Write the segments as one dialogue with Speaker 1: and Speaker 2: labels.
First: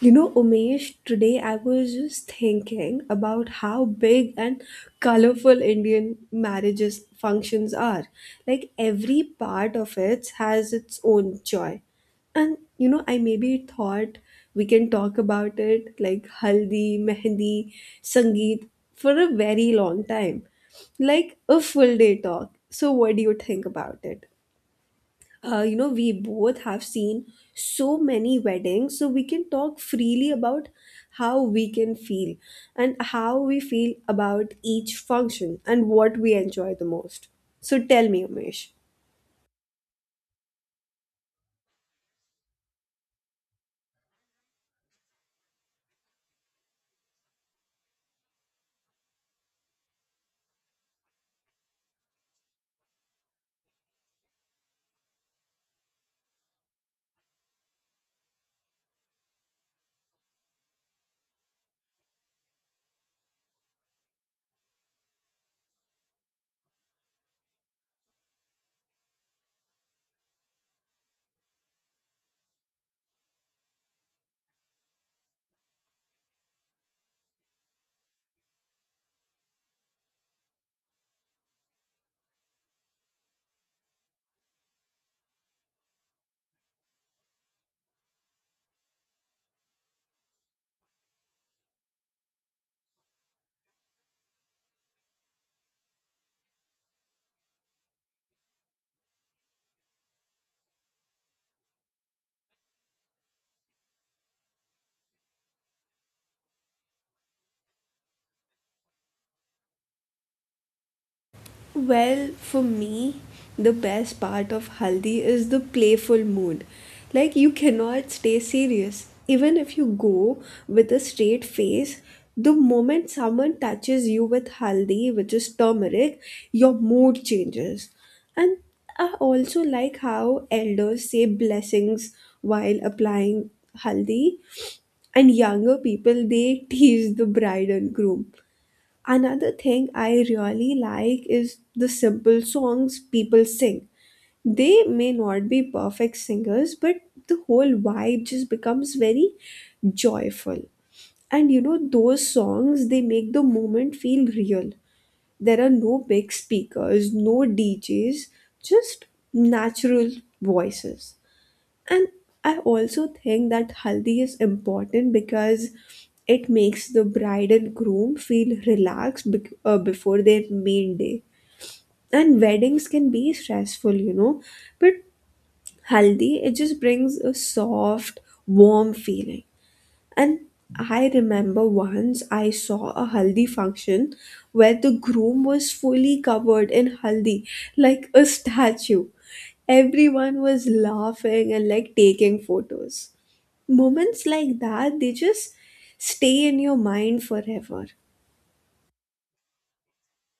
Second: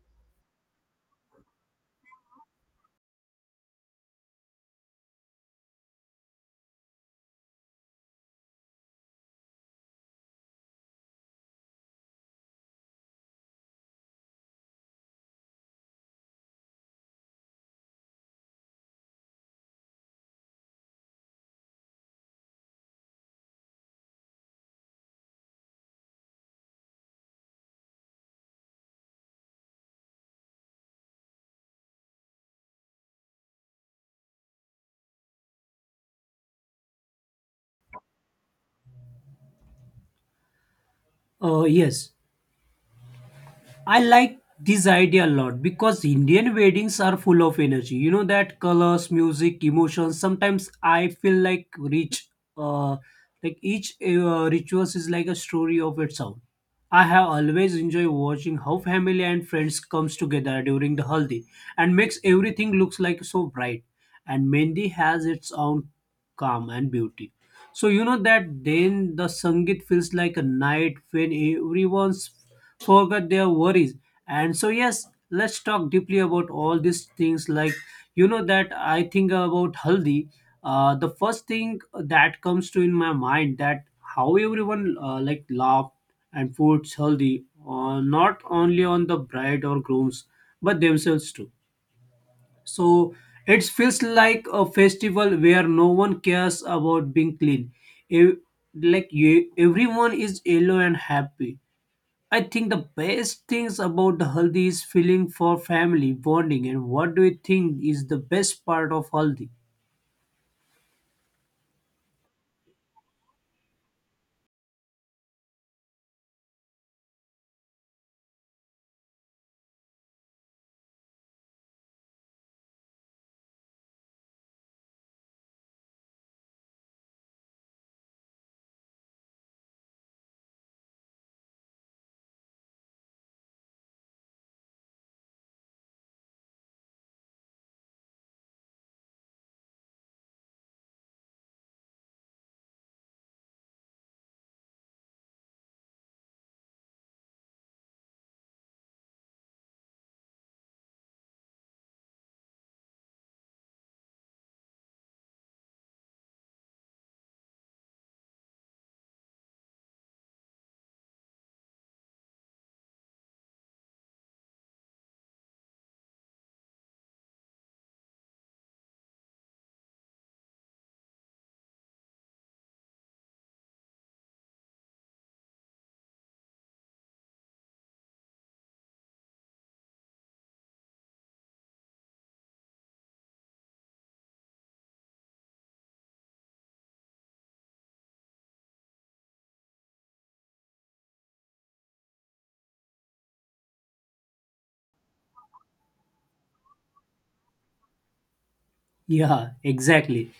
Speaker 1: You know, Umesh, today I was just thinking about how big and colorful Indian marriages functions are. Like every part of it has its own joy. And you know, I maybe thought we can talk about it like haldi, mehndi, sangeet for a very long time. Like a full day talk. So what do you think about it? You know, we both have seen so many weddings, so we can talk freely about how we can feel and how we feel about each function and what we enjoy the most. So tell me, Umesh.
Speaker 2: Uh, yes, I like this idea a lot because Indian weddings are full of energy. You know that colors, music, emotions. Sometimes I feel like rich. Uh, like each rituals is like a story of its own. I have always enjoyed watching how family and friends comes together during the haldi and makes everything looks like so bright. And Mendi has its own calm and beauty. So you know that then the Sangit feels like a night when everyone's forget their worries. And so, yes, let's talk deeply about all these things. Like, that I think about Haldi. The first thing that comes to in my mind that how everyone like laugh and puts Haldi not only on the bride or grooms but themselves too. So it feels like a festival where no one cares about being clean. Ev- like you, everyone is yellow and happy. I think the best things about the haldi is feeling for family bonding. And what do you think is the best part of haldi?
Speaker 1: Well, for me, the best part of Haldi is the playful mood. Like, you cannot stay serious. Even if you go with a straight face, the moment someone touches you with Haldi, which is turmeric, your mood changes. And I also like how elders say blessings while applying Haldi, and younger people they tease the bride and groom. Another thing I really like is the simple songs people sing. They may not be perfect singers, but the whole vibe just becomes very joyful. And you know, those songs, they make the moment feel real. There are no big speakers, no DJs, just natural voices. And I also think that haldi is important because it makes the bride and groom feel relaxed before their main day. And weddings can be stressful, you know, but haldi it just brings a soft, warm feeling. And I remember once I saw a haldi function where the groom was fully covered in haldi, like a statue. Everyone was laughing and like taking photos. Moments like that, they just stay in your mind forever.
Speaker 2: Yeah, exactly.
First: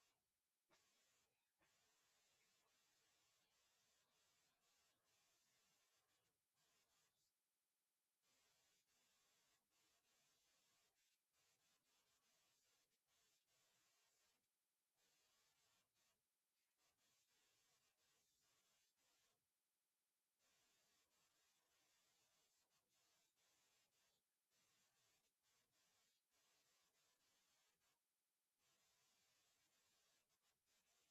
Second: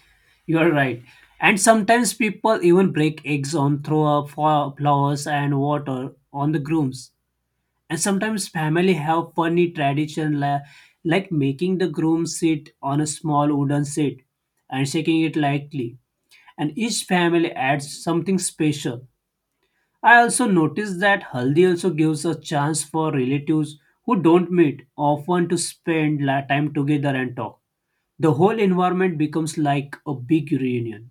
Speaker 2: You are right. And sometimes people even break eggs on throw up flowers and water on the grooms. And sometimes family have funny tradition like making the groom sit on a small wooden seat and shaking it lightly. And each family adds something special. I also noticed that haldi also gives a chance for relatives who don't meet often to spend time together and talk. The whole environment becomes like a big reunion,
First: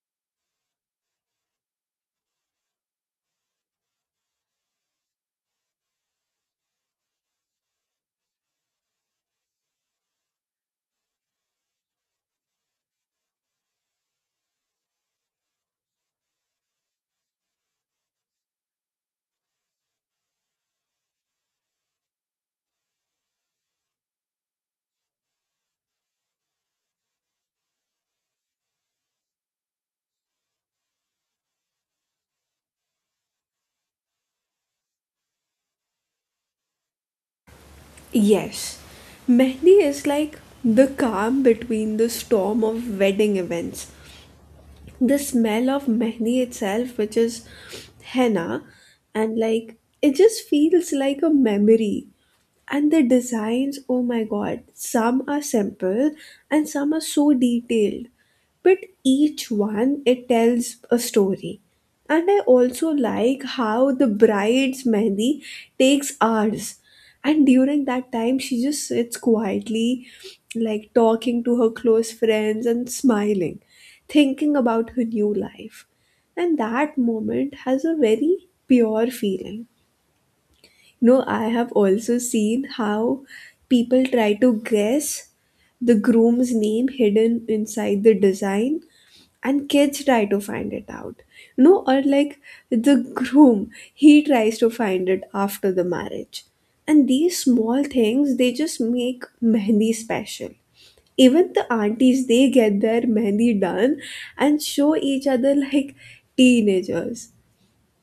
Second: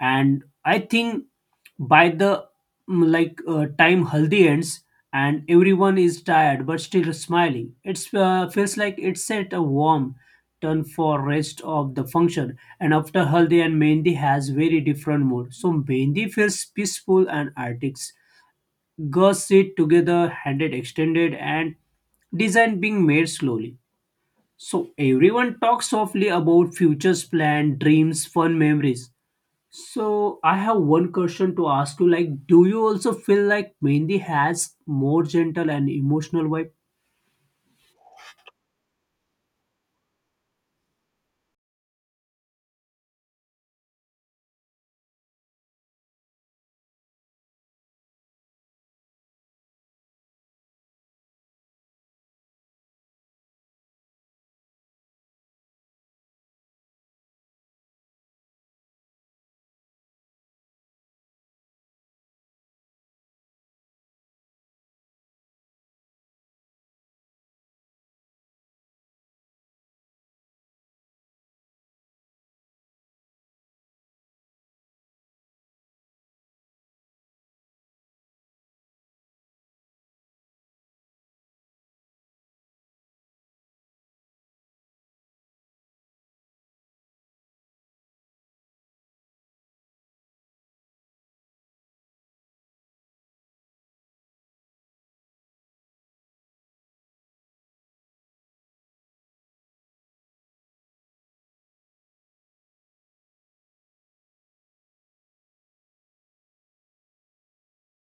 Speaker 2: and I think by the time haldi ends and everyone is tired but still smiling, it feels like it set a warm tone for rest of the function. And after haldi and mehendi has very different mood. So mehendi feels peaceful and artistic. Girls sit together, handed extended, and design being made slowly. So everyone talks softly about futures plan, dreams, fun memories. So I have one question to ask you, like, do you also feel like Mendi has more gentle and emotional vibe?
Speaker 1: Yes, mehndi is like the calm between the storm of wedding events. The smell of mehndi itself, which is henna, and like, it just feels like a memory. And the designs, oh my god, some are simple and some are so detailed, but each one, it tells a story. And I also like how the bride's mehndi takes hours, and during that time she just sits quietly, like talking to her close friends and smiling, thinking about her new life. And that moment has a very pure feeling. No, I have also seen how people try to guess the groom's name hidden inside the design, and kids try to find it out. No, or like the groom, he tries to find it after the marriage. And these small things, they just make mehndi special. Even the aunties, they get their mehndi done and show each other like teenagers.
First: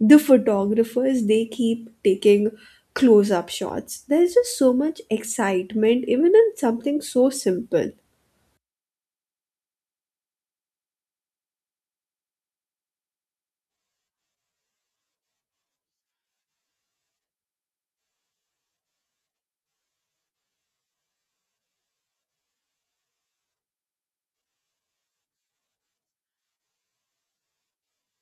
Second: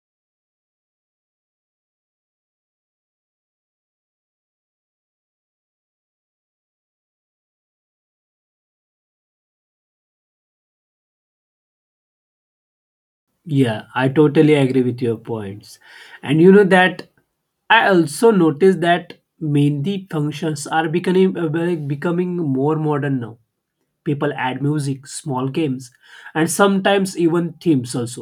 Speaker 1: The photographers, they keep taking close up shots. There's just so much excitement even in something so simple.
Speaker 2: Yeah, I totally agree with your points. And you know that I also noticed that mehndi functions are becoming becoming more modern now. People add music, small games, and sometimes even themes also.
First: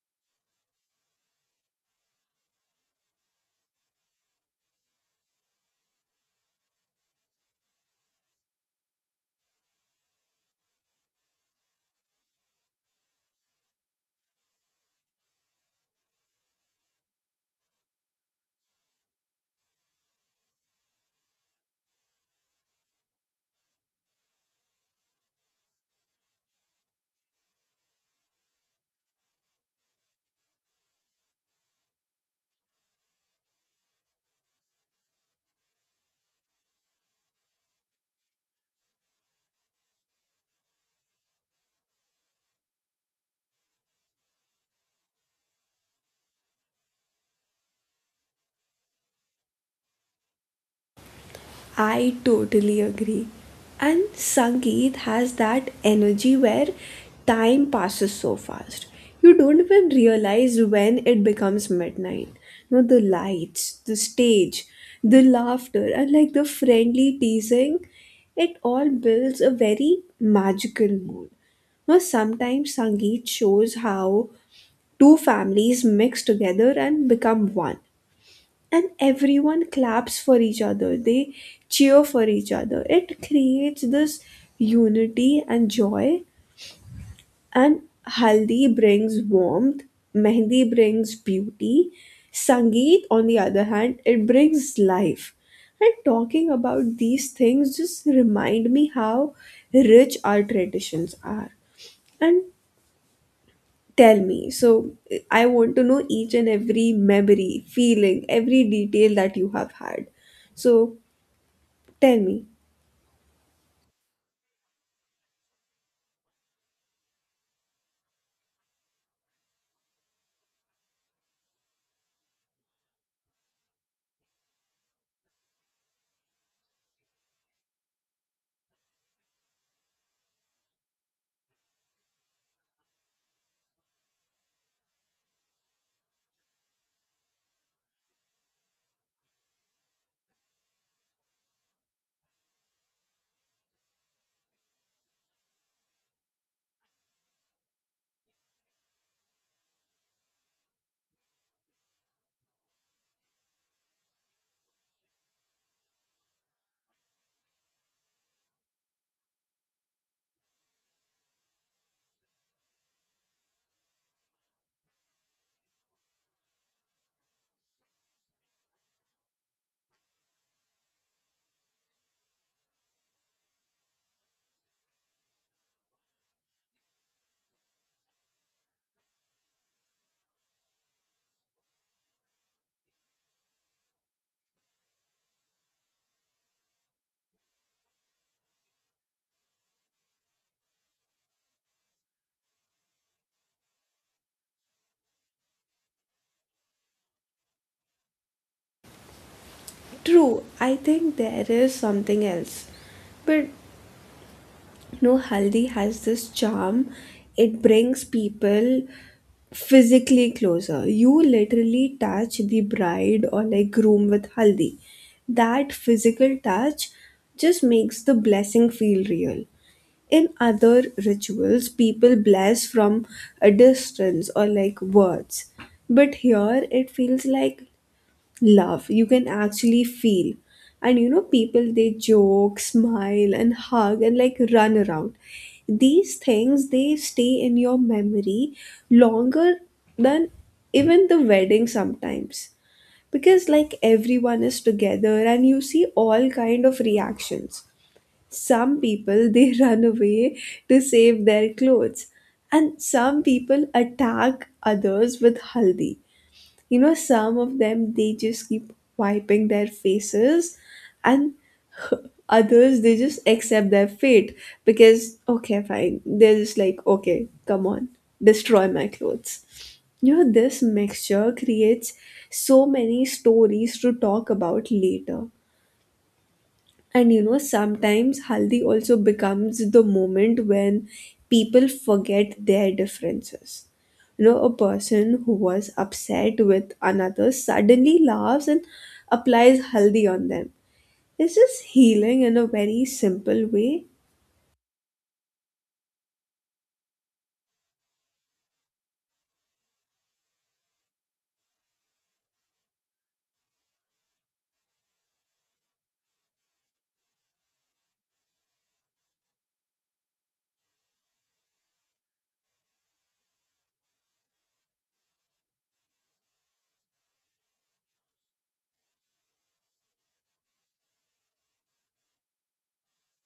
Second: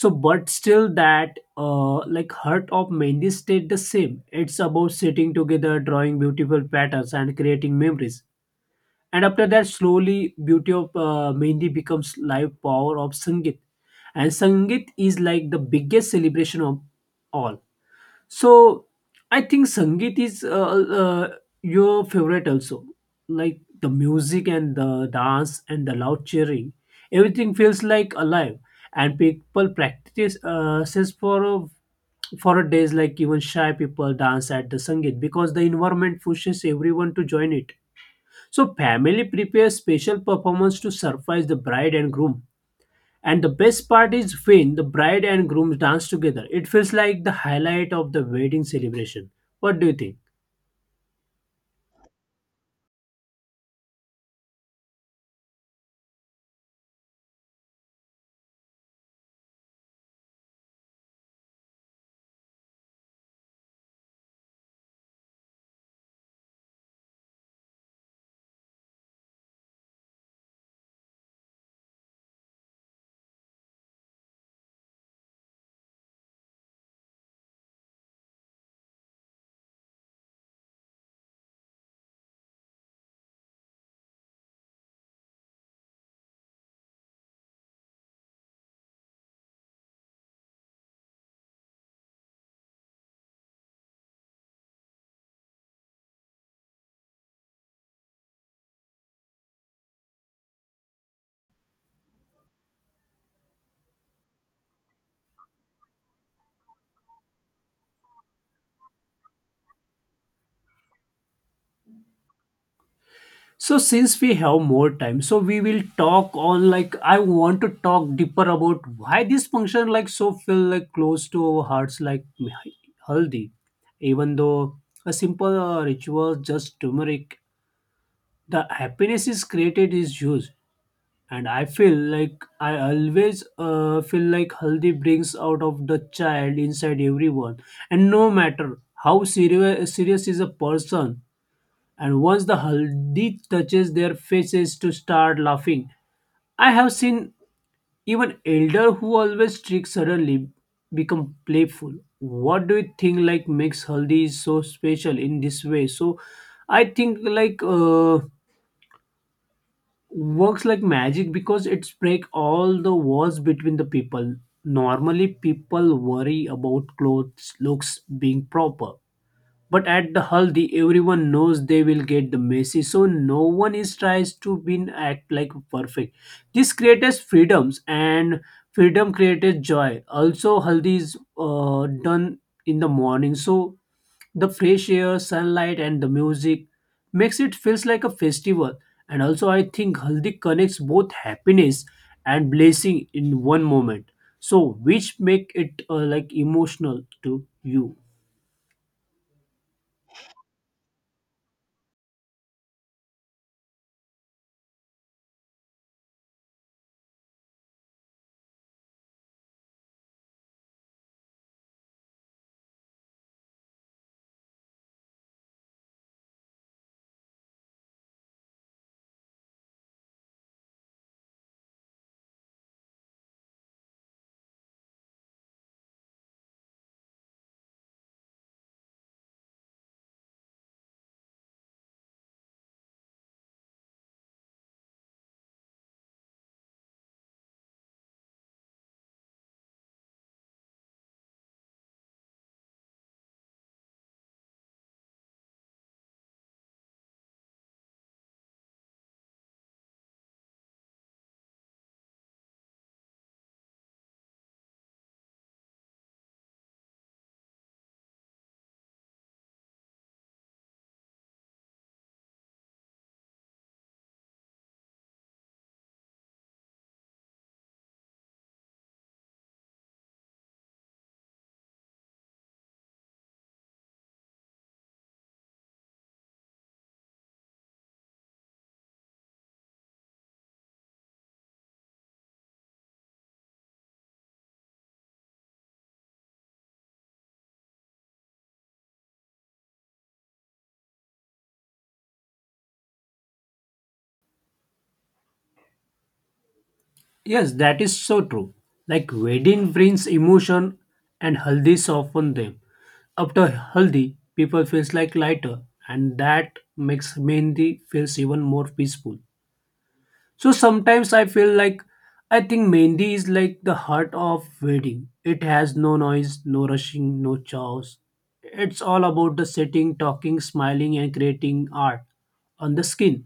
Speaker 2: So but still that like heart of mehndi stayed the same. It's about sitting together, drawing beautiful patterns, and creating memories. And after that, slowly beauty of mehndi becomes live power of sangeet. And sangeet is like the biggest celebration of all. So I think Sangeet is your favorite also. Like the music and the dance and the loud cheering, everything feels like alive. And people practice says for for a days. Like even shy people dance at the Sangeet because the environment pushes everyone to join it. So family prepares special performance to surprise the bride and groom, and the best part is when the bride and groom dance together. It feels like the highlight of the wedding celebration. What do you think?
Speaker 1: I totally agree. And Sangeet has that energy where time passes so fast. You don't even realize when it becomes midnight. No, the lights, the stage, the laughter, and like the friendly teasing, it all builds a very magical mood. Now, sometimes Sangeet shows how two families mix together and become one, and everyone claps for each other, they cheer for each other. It creates this unity and joy. And haldi brings warmth, mehndi brings beauty, sangeet on the other hand it brings life. And talking about these things just remind me how rich our traditions are. And tell me, so, I want to know each and every memory, feeling, every detail that you have had. So tell me.
Speaker 2: So since we have more time, so we will talk on, like, I want to talk deeper about why this function like so feel like close to our hearts, like haldi, even though a simple ritual, just turmeric. The happiness is created is huge. And I feel like I always feel like haldi brings out of the child inside everyone. And no matter how serious is a person, and once the haldi touches their faces to start laughing, I have seen even elder who always strict suddenly become playful. What do you think like makes haldi so special in this way? So I think like works like magic because it's break all the walls between the people. Normally people worry about clothes, looks, being proper, but at the haldi everyone knows they will get the messy, so no one is tries to be act like perfect. This creates freedoms, and freedom creates joy. Also haldi is done in the morning, so the fresh air, sunlight, and the music makes it feels like a festival. And also, I think haldi connects both happiness and blessing in one moment. So, which make it like emotional to you?
Speaker 1: True, I think there is something else. But no, haldi has this charm. It brings people physically closer. You literally touch the bride or like groom with haldi. That physical touch just makes the blessing feel real. In other rituals, people bless from a distance or like words. But here it feels like love you can actually feel. And you know, people, they joke, smile and hug and like run around. These things, they stay in your memory longer than even the wedding sometimes, because like everyone is together and you see all kind of reactions. Some people they run away to save their clothes, and some people attack others with haldi. You know, some of them they just keep wiping their faces, and others they just accept their fate, because okay fine, they're just like okay, come on, destroy my clothes. You know, this mixture creates so many stories to talk about later. And you know, sometimes haldi also becomes the moment when people forget their differences. You know, a person who was upset with another suddenly laughs and applies haldi on them. It's just healing in a very simple way.
Speaker 2: Yes, that is so true. Like wedding brings emotion, and haldi soften them. After haldi, people feels like lighter, and that makes mehndi feels even more peaceful. So sometimes I feel like I think Mendi is like the heart of wedding. It has no noise, no rushing, no chaos. It's all about the sitting, talking, smiling, and creating art on the skin.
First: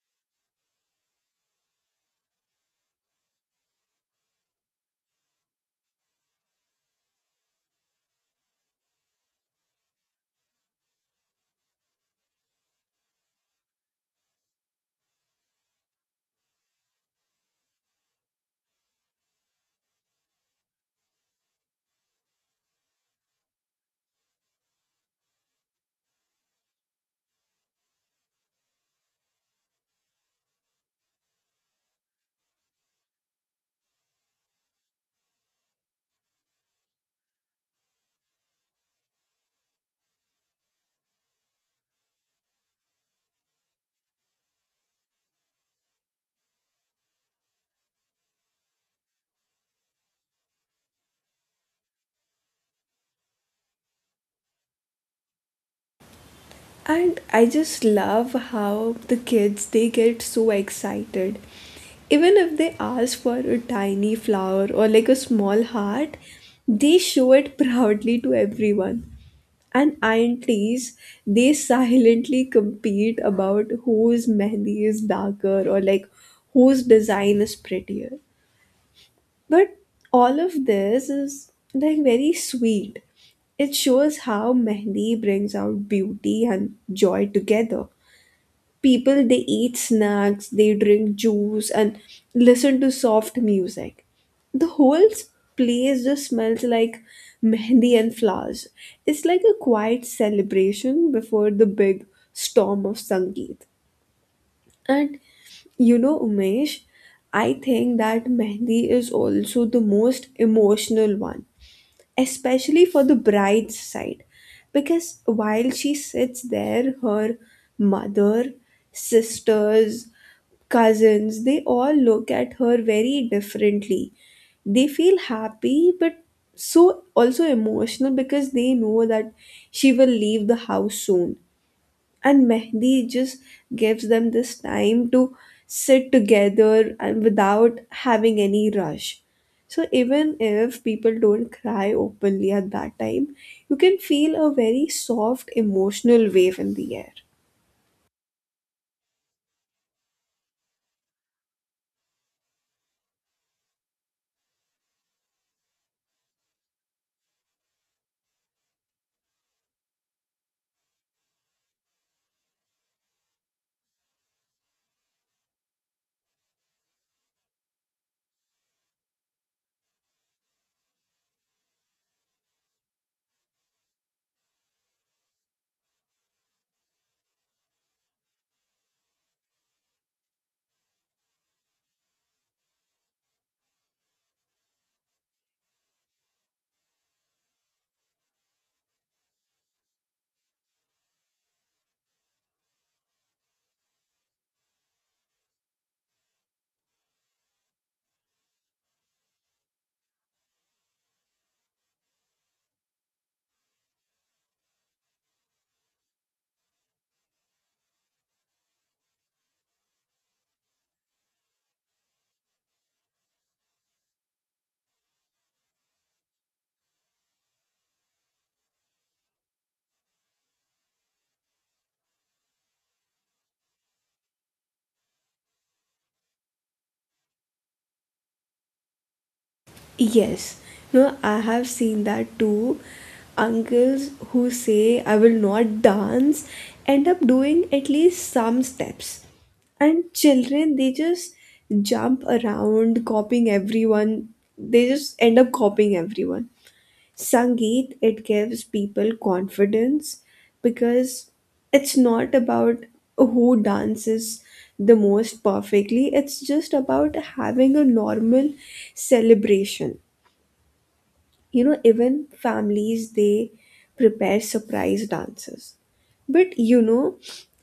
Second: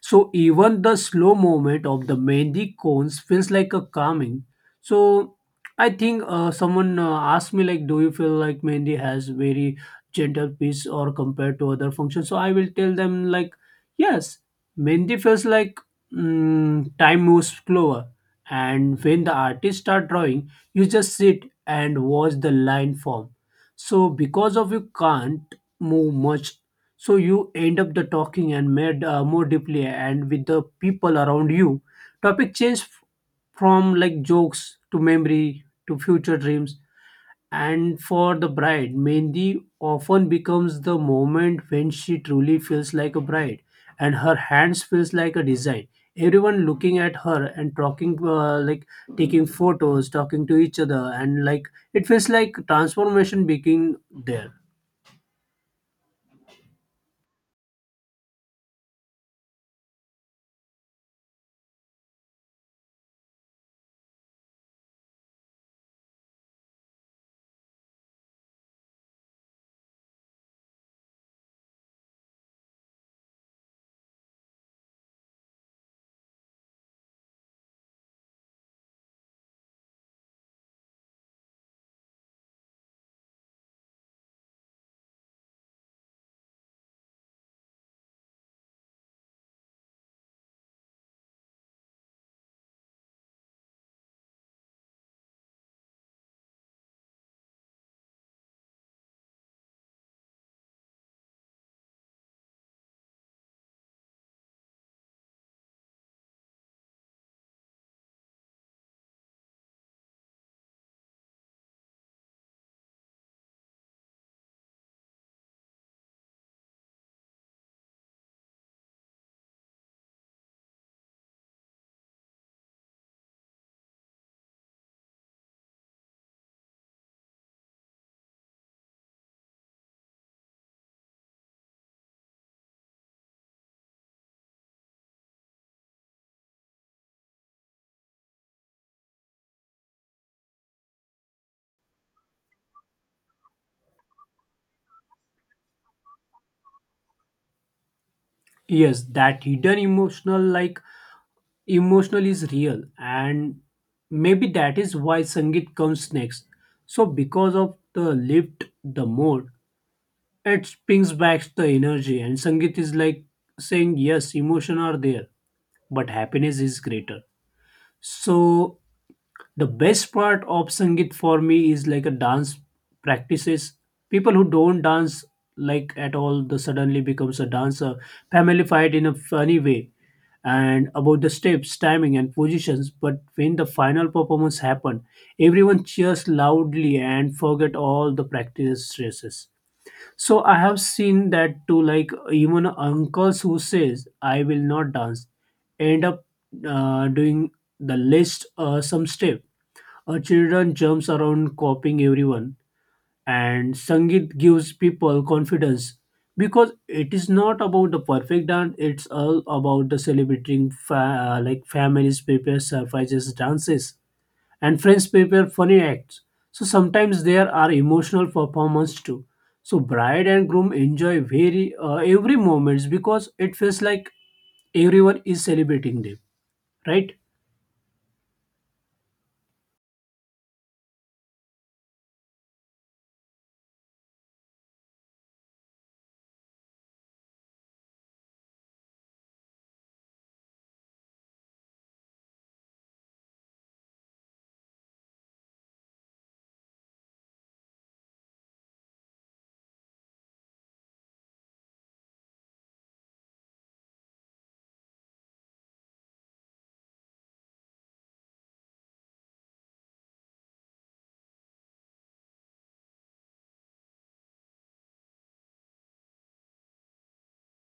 Speaker 2: So even the slow movement of the mehndi cones feels like a calming. So I think someone asked me like, do you feel like mehndi has very gentle piece or compared to other functions? So I will tell them like, yes, mehndi feels like time moves slower. And when the artist start drawing, you just sit and watch the line form. So because of you can't move much, so you end up the talking and made more deeply and with the people around you. Topic change from like jokes to memory to future dreams. And for the bride, mehndi often becomes the moment when she truly feels like a bride, and her hands feels like a design. Everyone looking at her and talking, like, taking photos, talking to each other, and like it feels like transformation begin there.
Speaker 1: And I just love how the kids they get so excited. Even if they ask for a tiny flower or like a small heart, they show it proudly to everyone. And aunties, they silently compete about whose mehndi is darker or like whose design is prettier. But all of this is like very sweet. It shows how mehndi brings out beauty and joy together. People they eat snacks, they drink juice and listen to soft music. The whole place just smells like mehndi and flowers. It's like a quiet celebration before the big storm of sangeet. And you know, Umesh, I think that mehndi is also the most emotional one, especially for the bride's side, because while she sits there, her mother, sisters, cousins, they all look at her very differently. They feel happy but so also emotional, because they know that she will leave the house soon. And mehndi just gives them this time to sit together and without having any rush. So even if people don't cry openly at that time, you can feel a very soft emotional wave in the air.
Speaker 2: Yes, that hidden emotional, like emotional is real. And maybe that is why sangeet comes next. So because of the lift the mood, it pings back the energy, and sangeet is like saying yes emotion are there, but happiness is greater. So the best part of Sangeet for me is like a dance practices. People who don't dance like at all, the suddenly becomes a dancer, familified in a funny way, and about the steps, timing, and positions. But when the final performance happen, everyone cheers loudly and forget all the practice stresses. So I have seen that too, like even uncles who says I will not dance, end up doing the list some step. Children jumps around copying everyone, and Sangeet gives people confidence because it is not about the perfect dance. It's all about the celebrating like families prepare surprises, dances, and friends prepare funny acts. So sometimes there are emotional performance too. So bride and groom enjoy very every moments because it feels like everyone is celebrating them, right?
Speaker 1: Yes. No, I have seen that too. Uncles who say I will not dance end up doing at least some steps. And children, they just jump around, copying everyone. They just end up copying everyone. Sangeet, it gives people confidence, because it's not about who dances the most perfectly, it's just about having a normal celebration. You know, even families, they prepare surprise dances. But you know,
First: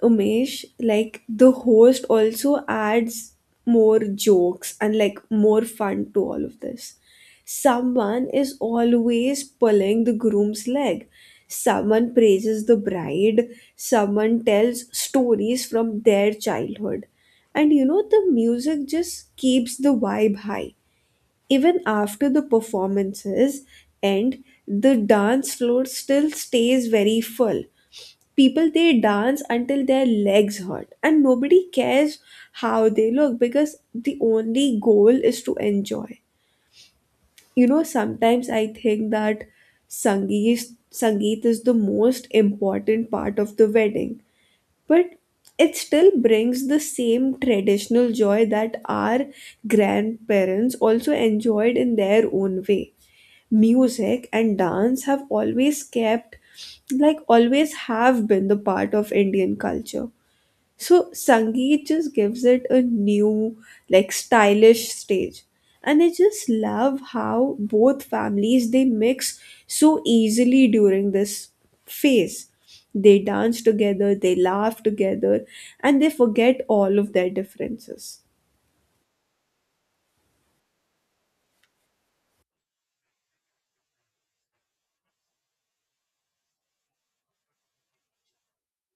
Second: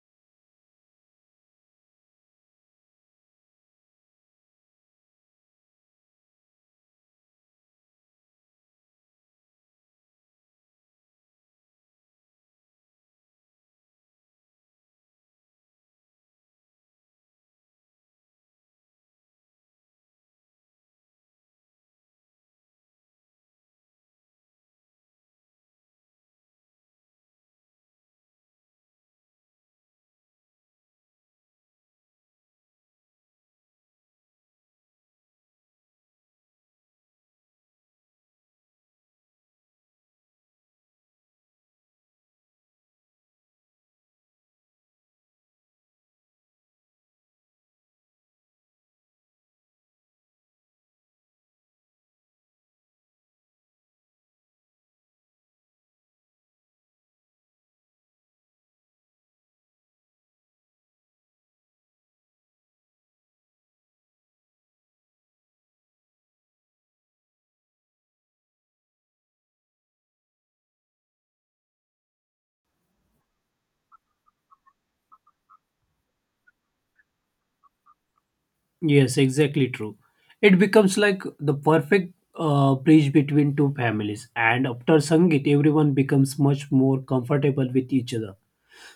Speaker 1: Umesh, like the host also adds more jokes and like more fun to all of this. Someone is always pulling the groom's leg, someone praises the bride, someone tells stories from their childhood. And you know, the music just keeps the vibe high. Even after the performances end, the dance floor still stays very full. People they dance until their legs hurt, and nobody cares how they look because the only goal is to enjoy. You know, sometimes I think that sangeet sangeet is the most important part of the wedding, but it still brings the same traditional joy that our grandparents also enjoyed in their own way. Music and dance have always kept, like, always have been the part of Indian culture. So Sangeet just gives it a new, like stylish stage. And I just love how both families they mix so easily during this phase. They dance together, they laugh together, and they forget all of their differences.
Speaker 2: Yes, exactly true. It becomes like the perfect bridge between two families, and after Sangeet, everyone becomes much more comfortable with each other.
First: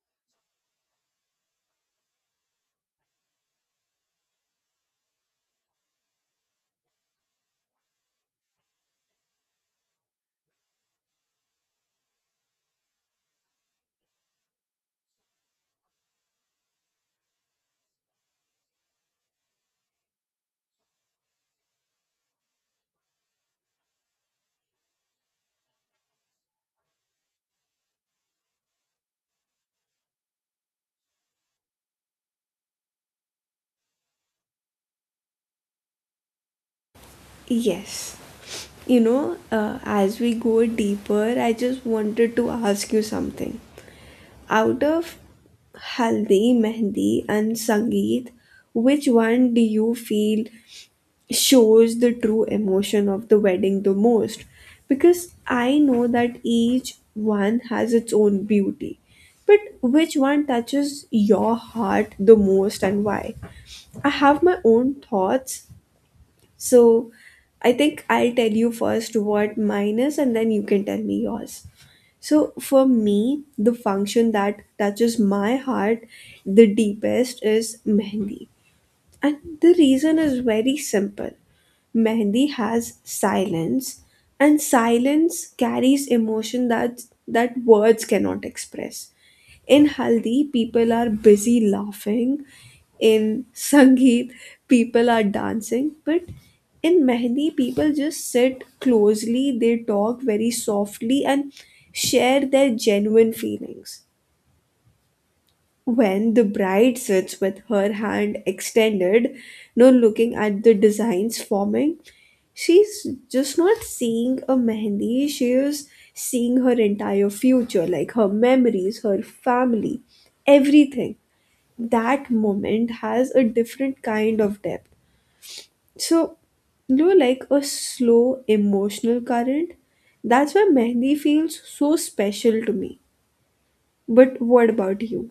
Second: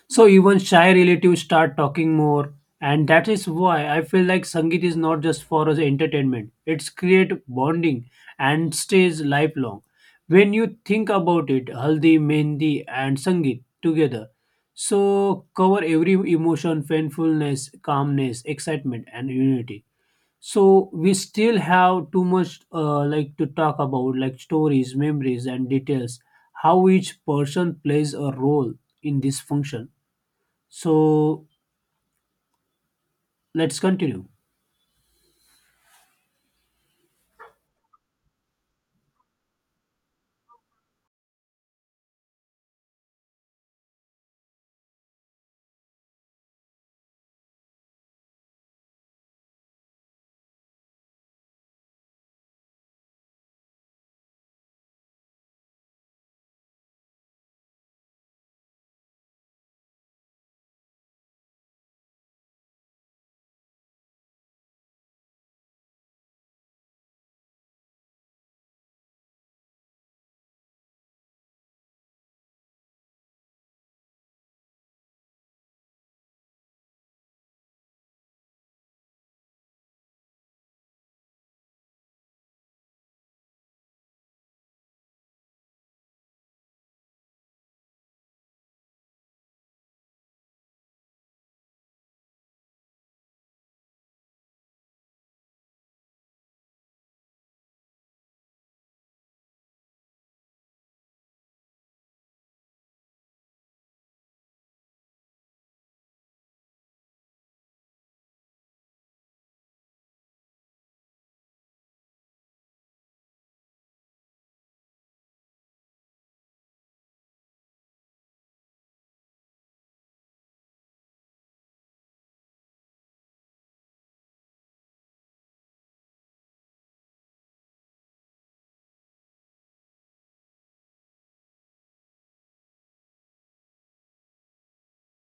Speaker 2: So even shy relatives start talking more, and that is why I feel like Sangeet is not just for us entertainment. It's create bonding and stays lifelong. When you think about it, Haldi, Mehndi, and Sangeet together so cover every emotion, painfulness, calmness, excitement, and unity. So we still have too much like to talk about, like stories, memories, and details, how each person plays a role in this function. So let's continue.
Speaker 1: Yes. You know, as we go deeper, I just wanted to ask you something. Out of Haldi, Mehndi, and Sangeet, which one do you feel shows the true emotion of the wedding the most? Because I know that each one has its own beauty. But which one touches your heart the most and why? I have my own thoughts, so I think I'll tell you first what mine is and then you can tell me yours. So for me, the function that touches my heart the deepest is mehendi. And the reason is very simple. Mehndi has silence, and silence carries emotion that words cannot express. In Haldi, people are busy laughing. In Sangeet, people are dancing. But in Mehndi, people just sit closely, they talk very softly, and share their genuine feelings. When the bride sits with her hand extended, no looking at the designs forming, she's just not seeing a mehendi, she is seeing her entire future, like her memories, her family, everything. That moment has a different kind of depth. So, you know, like a slow emotional current, that's why mehendi feels so special to me. But what about you?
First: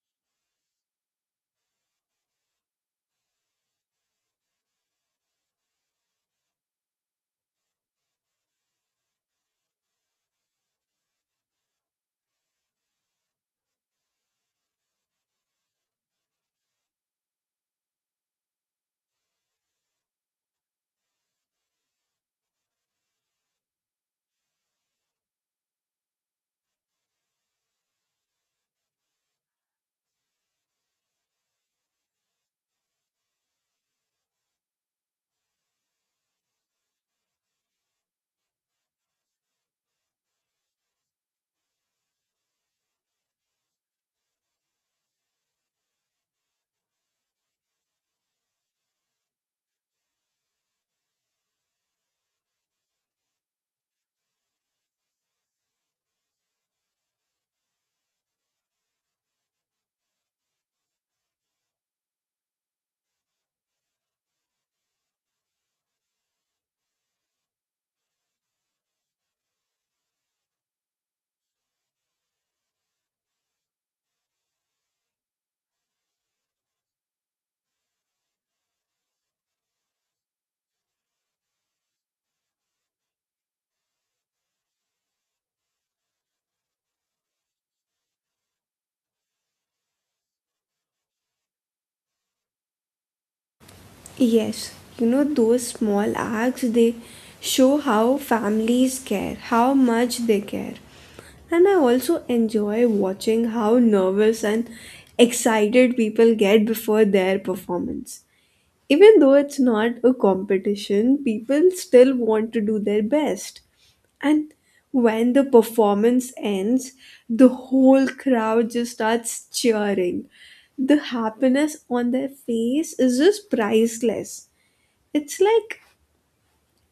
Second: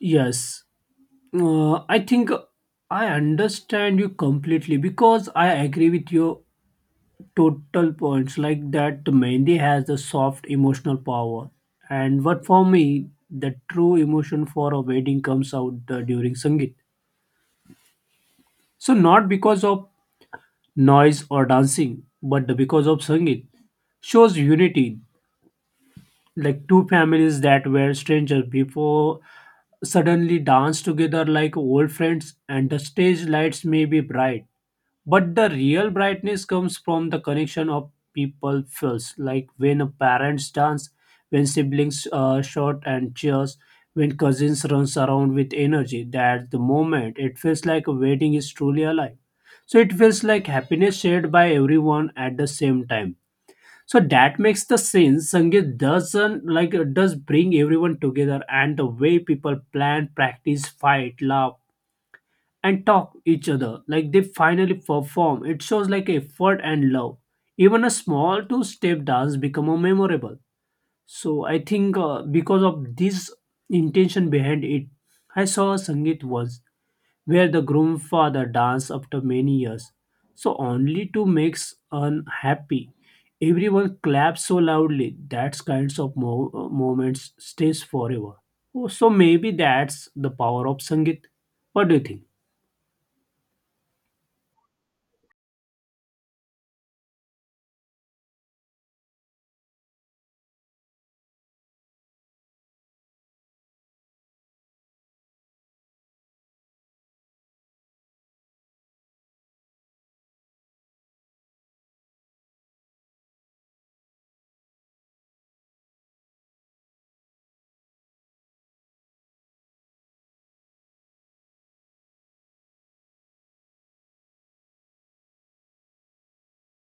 Speaker 2: Yes. I think I understand you completely because I agree with your total points, like that Mehndi has the soft emotional power. And what for me, the true emotion for a wedding comes out during Sangeet. So not because of noise or dancing, but because of Sangeet shows unity, like two families that were strangers before suddenly dance together like old friends, and the stage lights may be bright but the real brightness comes from the connection of people feels like when parents dance, when siblings shout and cheers, when cousins runs around with energy. That's the moment it feels like a wedding is truly alive. So it feels like happiness shared by everyone at the same time. So that makes the sense. Sangeet doesn't like does bring everyone together, and the way people plan, practice, fight, laugh and talk each other, like they finally perform it, shows like effort and love. Even a small two step dance become a memorable. So I think because of this intention behind it, I saw a sangeet once where the groom father danced after many years, so only to make unhappy everyone claps so loudly. That kinds of moments stays forever. Oh, so maybe that's the power of sangeet. What do you think?
Speaker 1: Yes, you know, those small acts, they show how families care, how much they care. And I also enjoy watching how nervous and excited people get before their performance. Even though it's not a competition, people still want to do their best. And when the performance ends, the whole crowd just starts cheering. The happiness on their face is just priceless. It's like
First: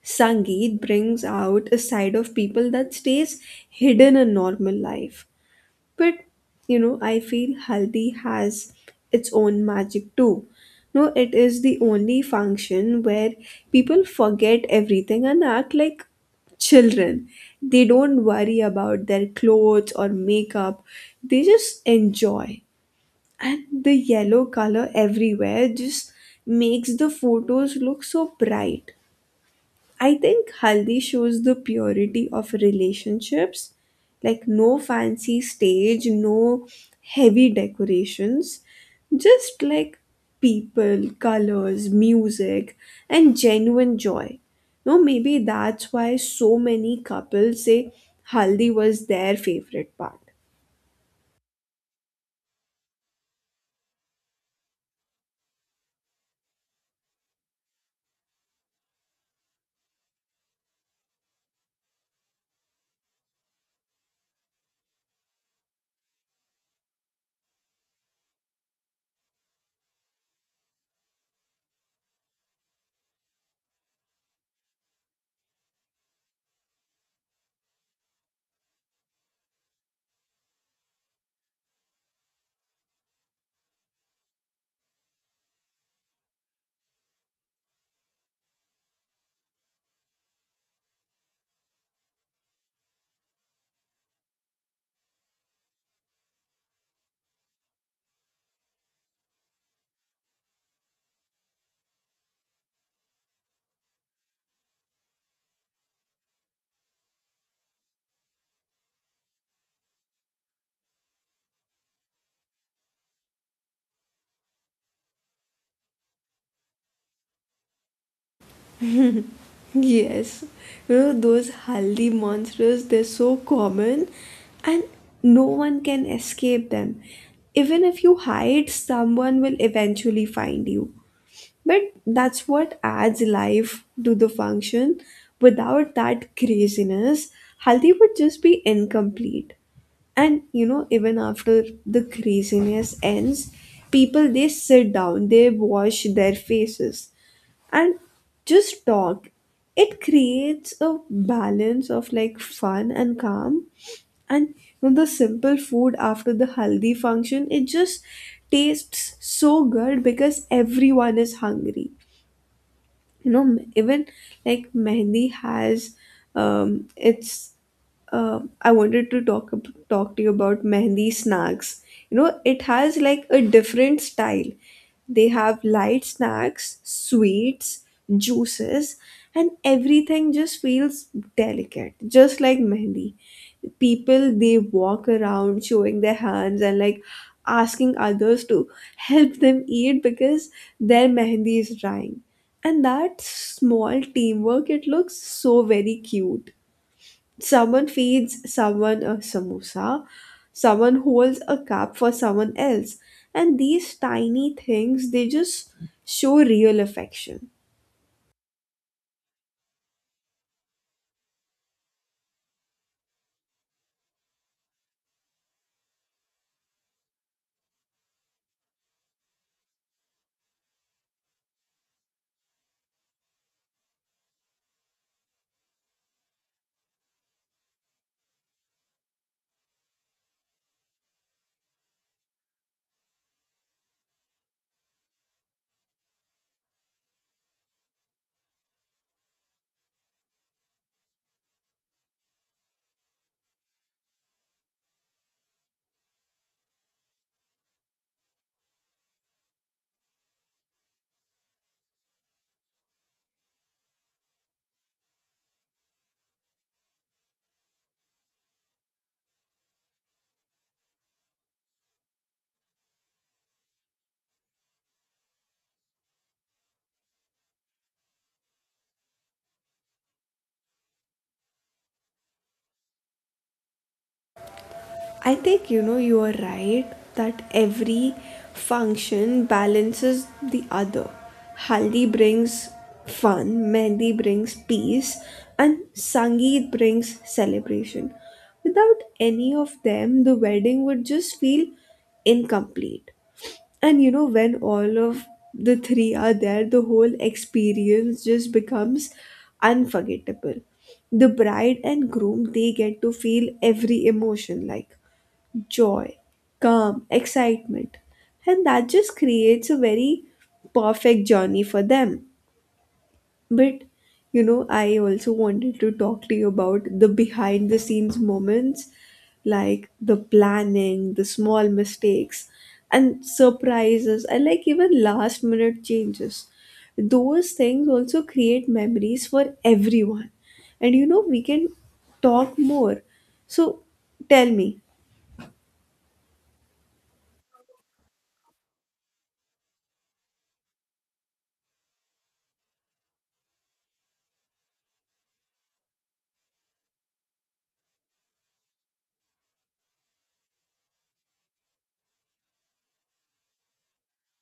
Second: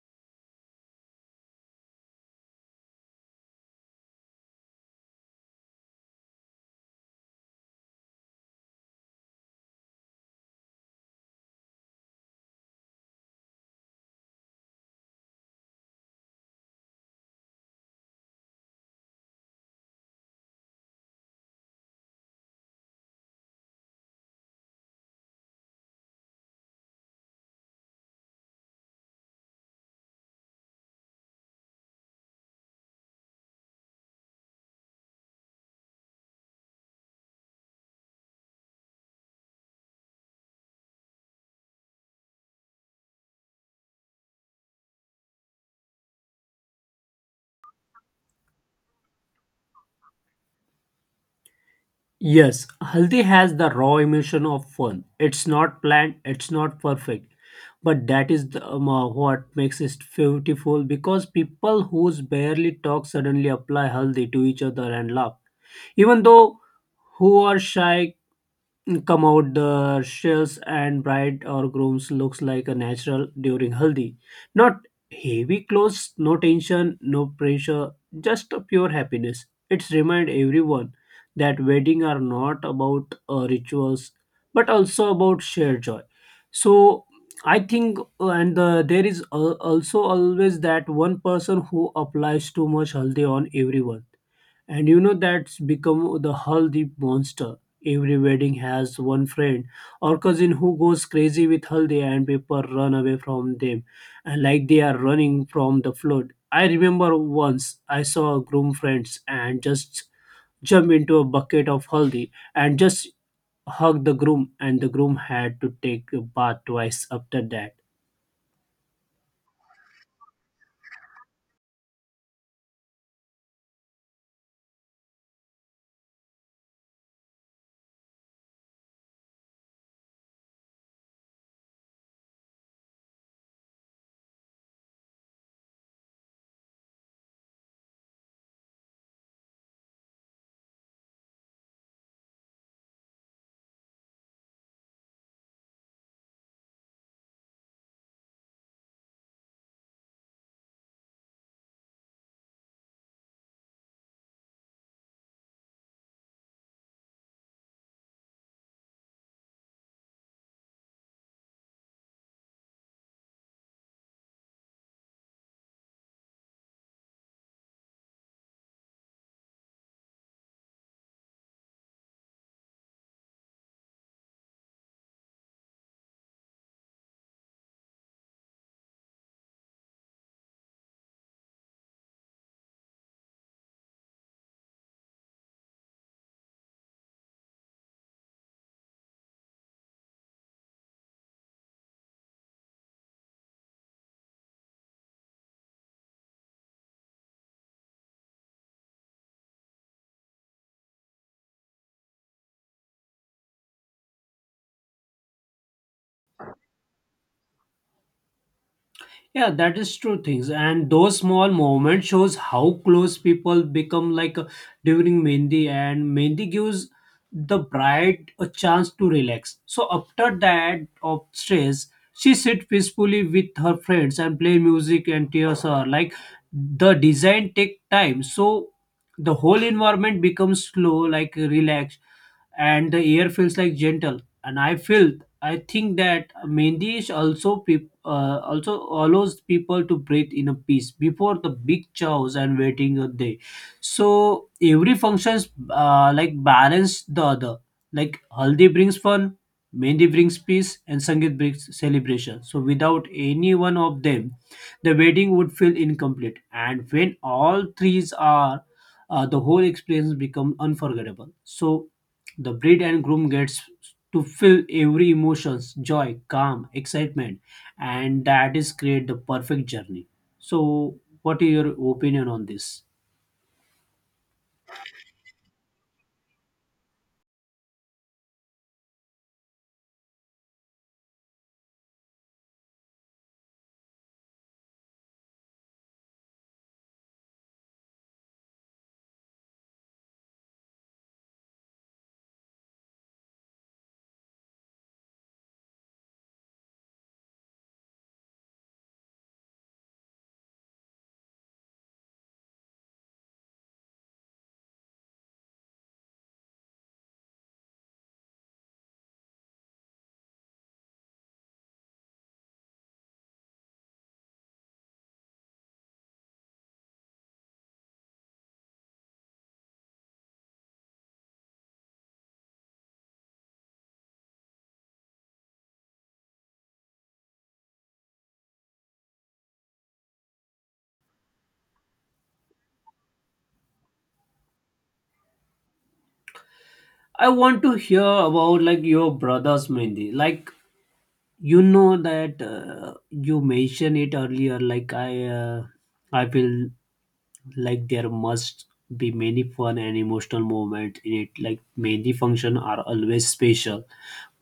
Speaker 1: Sangeet brings out a side of people that stays hidden in normal life. But you know, I feel haldi has its own magic too. No, it is the only function where people forget everything and act like children. They don't worry about their clothes or makeup, they just enjoy. And the yellow color everywhere just makes the photos look so bright. I think haldi shows the purity of relationships, like no fancy stage, no heavy decorations, just like people, colors, music, and genuine joy. No, maybe that's why so many couples say haldi was their favorite part.
Speaker 2: Yes, haldi has the raw emotion of fun. It's not planned, it's not perfect, but that is the, what makes it beautiful, because people who's barely talk suddenly apply haldi to each other and laugh. Even though who are shy come out the shells, and bride or grooms looks like a natural during haldi. Not heavy clothes, no tension, no pressure, just a pure happiness. It's remind everyone that wedding are not about rituals but also about shared joy. So I think and there is also always that one person who applies too much haldi on everyone, and you know that's become the haldi monster. Every wedding has one friend or cousin who goes crazy with haldi, and people run away from them, and like they are running from the flood. I remember once I saw a groom friends and just jump into a bucket of haldi and just hugged the groom, and the groom had to take a bath twice after that.
Speaker 1: Yes, you know those haldi monsters, they're so common and no one can escape them. Even if you hide, someone will eventually find you. But that's what adds life to the function. Without that craziness, haldi would just be incomplete. And you know, even after the craziness ends, people they sit down, they wash their faces and just talk. It creates a balance of like fun and calm. And you know, the simple food after the haldi function it just tastes so good because everyone is hungry, you know. Even like mehndi has it's I wanted to talk to you about mehndi snacks, you know. It has like a different style. They have light snacks, sweets, juices, and everything just feels delicate, just like mehndi. People they walk around showing their hands and like asking others to help them eat because their mehendi is drying, and that small teamwork it looks so very cute. Someone feeds someone a samosa, someone holds a cup for someone else, and these tiny things they just show real affection.
Speaker 2: Yeah, that is true things. And those small moments shows how close people become, like during Mendi. And Mendi gives the bride a chance to relax. So after that of stress, she sit peacefully with her friends and play music and tears her. Like the design take time. So the whole environment becomes slow, like relaxed, and the air feels like gentle. And I feel I think that Mendi is also people also allows people to breathe in a peace before the big chows and waiting a day. So every functions like balance the other. Like Haldi brings fun, Mehndi brings peace, and Sangeet brings celebration. So without any one of them, the wedding would feel incomplete. And when all three are, the whole experience becomes unforgettable. So the bride and groom gets to feel every emotions, joy, calm, excitement, and that is create the perfect journey. So what is your opinion on this?
Speaker 1: I think you know you are right that every function balances the other. Haldi brings fun, Mehndi brings peace, and Sangeet brings celebration. Without any of them, the wedding would just feel incomplete. And you know, when all of the three are there, the whole experience just becomes unforgettable. The bride and groom they get to feel every emotion like joy, calm, excitement, and that just creates a very perfect journey for them. But you know, I also wanted to talk to you about the behind the scenes moments like the planning, the small mistakes, and surprises, and like even last minute changes. Those things also create memories for everyone. And you know, we can talk more. So tell me,
Speaker 2: I want to hear about like your brothers mainly, like you know that you mentioned it earlier like I feel like there must be many fun and emotional moment in it, like many function are always special,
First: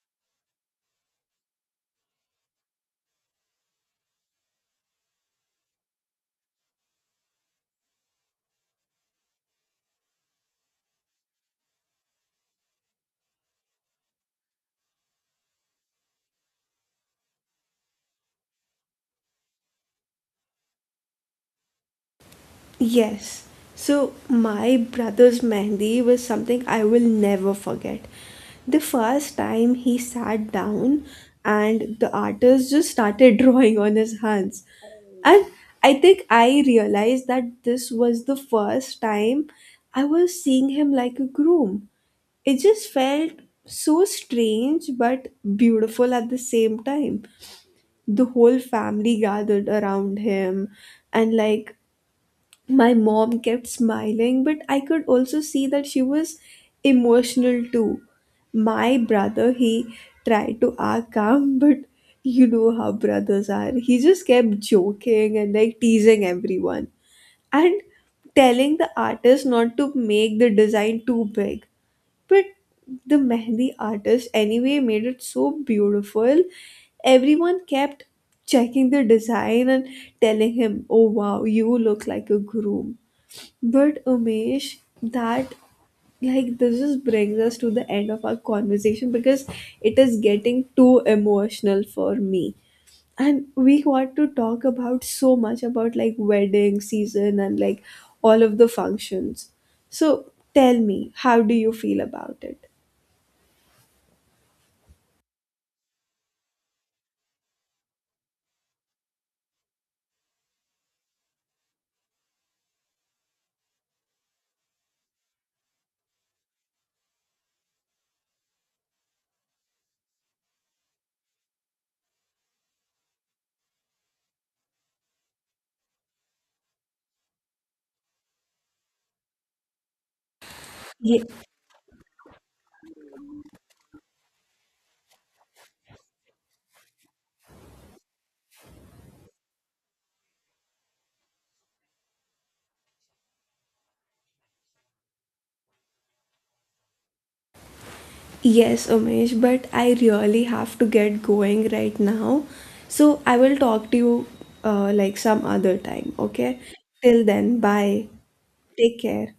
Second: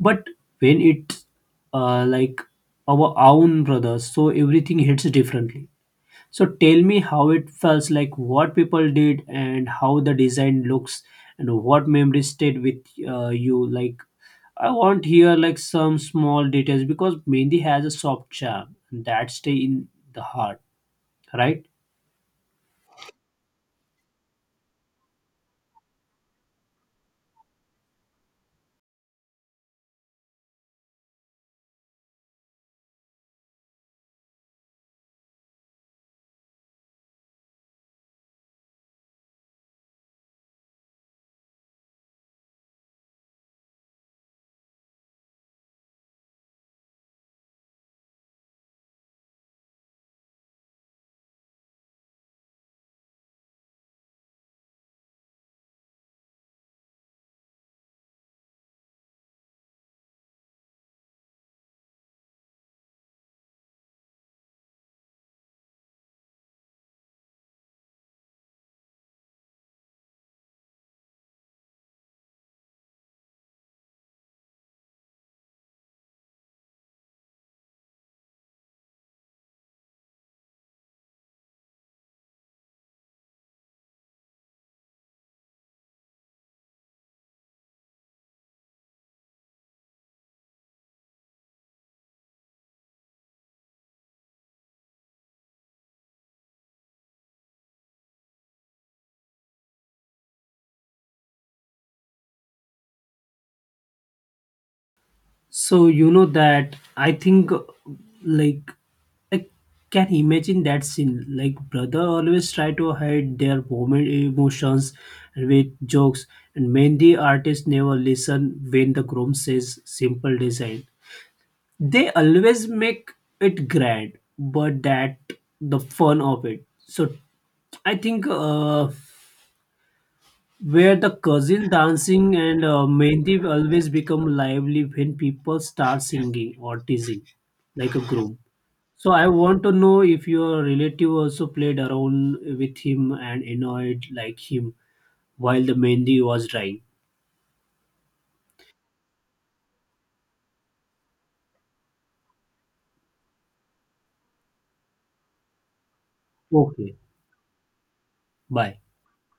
Speaker 2: but when it like our own brothers, so everything hits differently. So tell me how it felt like, what people did, and how the design looks, and what memory stayed with you. Like, I want here like some small details because Mendi has a soft charm that stay in the heart, right?
Speaker 1: yes. So my brother's mehndi was something I will never forget. The first time he sat down and the artist just started drawing on his hands. And I think I realized that this was the first time I was seeing him like a groom. It just felt so strange but beautiful at the same time. The whole family gathered around him, and like my mom kept smiling, but I could also see that she was emotional too. My brother, he tried to act calm, but you know how brothers are. He just kept joking and like teasing everyone and telling the artist not to make the design too big. But the Mehndi artist, anyway, made it so beautiful. Everyone kept checking the design and telling him, "Oh wow, you look like a groom." But Umesh, that like this just brings us to the end of our conversation because it is getting too emotional for me. And we want to talk about so much about like wedding season and like all of the functions. So tell me, how do you feel about it?
Speaker 2: So you know that I think like I can imagine that scene. Like brother always try to hide their moment emotions with jokes, and many artists never listen when the groom says simple design. They always make it grand, but that the fun of it. So I think where the
Speaker 1: Ye-
Speaker 2: cousin dancing and mehndi always become lively when people start singing or teasing like a group. So I want to know if your relative also played around with him and annoyed like him while the mehendi was drying.
Speaker 1: yes, Umesh, but I really have to get going right now. So I will talk to you like some other time, okay?
Speaker 2: Okay,
Speaker 1: Till then, bye.
Speaker 2: bye.
Speaker 1: Take care.